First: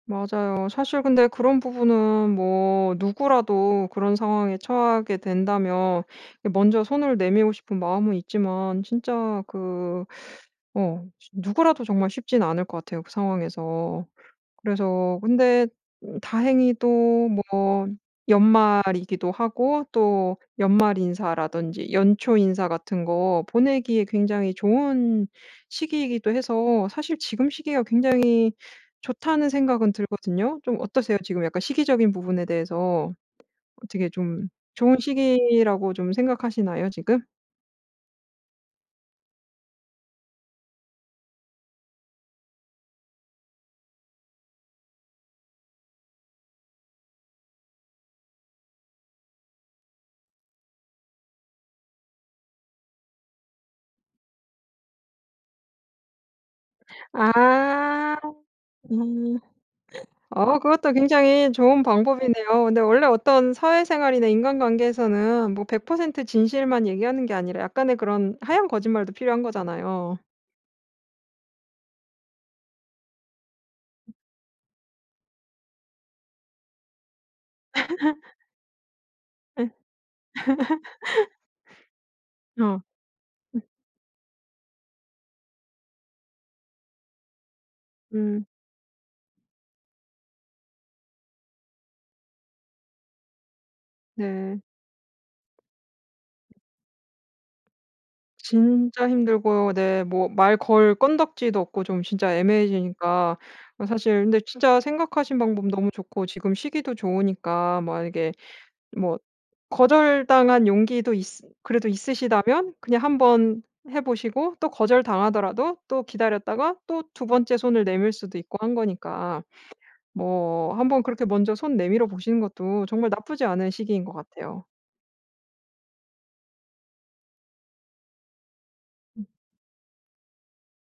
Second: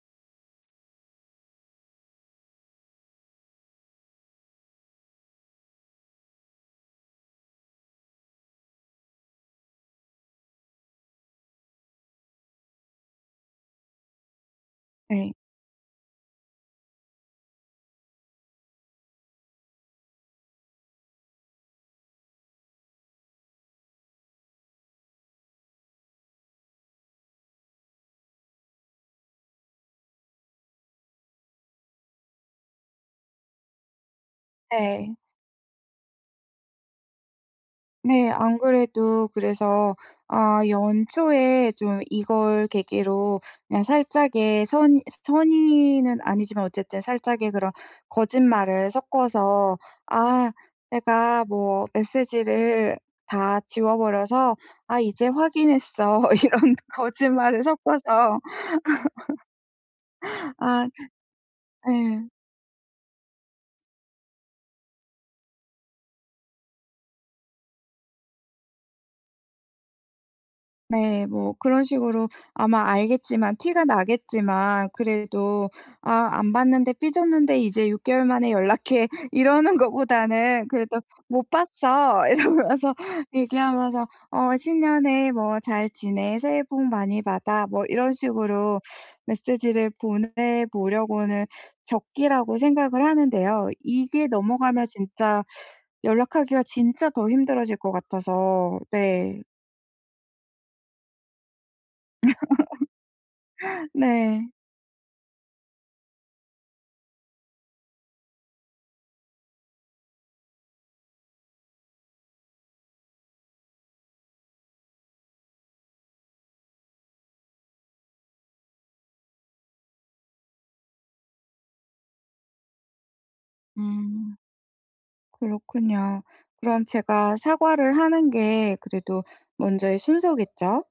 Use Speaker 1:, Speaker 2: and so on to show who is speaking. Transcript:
Speaker 1: 맞아요. 사실 근데 그런 부분은 뭐 누구라도 그런 상황에 처하게 된다면 이 먼저 손을 내밀고 싶은 마음은 있지만 진짜 그 어 쉬 누구라도 정말 쉽진 않을 것 같아요. 그 상황에서. 그래서
Speaker 2: 네.
Speaker 1: 근데 음 다행히도 뭐 연말이기도 하고 또 연말 인사라든지 연초 인사 같은 거 보내기에 굉장히 좋은 시기이기도 해서 사실 지금 시기가 굉장히 좋다는 생각은 들거든요. 좀 어떠세요? 지금 약간 시기적인 부분에 대해서 어떻게 좀 좋은
Speaker 2: 네.
Speaker 1: 시기라고 좀 생각하시나요? 지금?
Speaker 2: 네, 안 그래도 그래서 아 연초에 좀 이걸 계기로 그냥 살짝의 선 선의는 아니지만 어쨌든 살짝의 그런 거짓말을 섞어서 아 "내가 뭐 메시지를 다 지워버려서 아 이제 확인했어." 이런 거짓말을
Speaker 1: 아.
Speaker 2: 섞어서
Speaker 1: 음. 어
Speaker 2: 아.
Speaker 1: 그것도 굉장히 좋은
Speaker 2: 예.
Speaker 1: 방법이네요. 근데 원래 어떤 사회생활이나 인간관계에서는 뭐 100% 진실만 얘기하는 게 아니라 약간의 그런 하얀 거짓말도 필요한 거잖아요.
Speaker 2: 네, 뭐 그런 식으로 아마 알겠지만 티가 나겠지만 그래도 아 "안 봤는데 삐졌는데 이제 6개월 만에 연락해."
Speaker 1: 예.
Speaker 2: 이러는 것보다는 그래도 "못 봤어."
Speaker 1: 어.
Speaker 2: 이러면서
Speaker 1: 음.
Speaker 2: 얘기하면서 어 "신년에 뭐 잘 지내, 새해 복 많이 받아." 뭐 이런
Speaker 1: 음.
Speaker 2: 식으로 메시지를 보내보려고는 적기라고 생각을 하는데요. 이게
Speaker 1: 네.
Speaker 2: 넘어가면 진짜 연락하기가 진짜 더 힘들어질 것 같아서.
Speaker 1: 진짜
Speaker 2: 네.
Speaker 1: 힘들고 네. 뭐 말 걸 건더기도 없고 좀 진짜 애매해지니까. 그 사실 근데
Speaker 2: 네.
Speaker 1: 진짜 생각하신 방법 너무 좋고 지금 시기도 좋으니까 만약에 뭐 거절당한 용기도 있으 그래도 있으시다면 그냥 한번 해 보시고 또 거절당하더라도 또 기다렸다가 또 2 번째 손을 내밀 수도 있고 한 거니까. 뭐 한번 그렇게 먼저 손 내밀어 보시는 것도 정말 나쁘지 않은 시기인 것
Speaker 2: 음.
Speaker 1: 같아요.
Speaker 2: 그렇군요. 그럼 제가 사과를 하는 게 그래도
Speaker 1: 음.
Speaker 2: 먼저의 순서겠죠?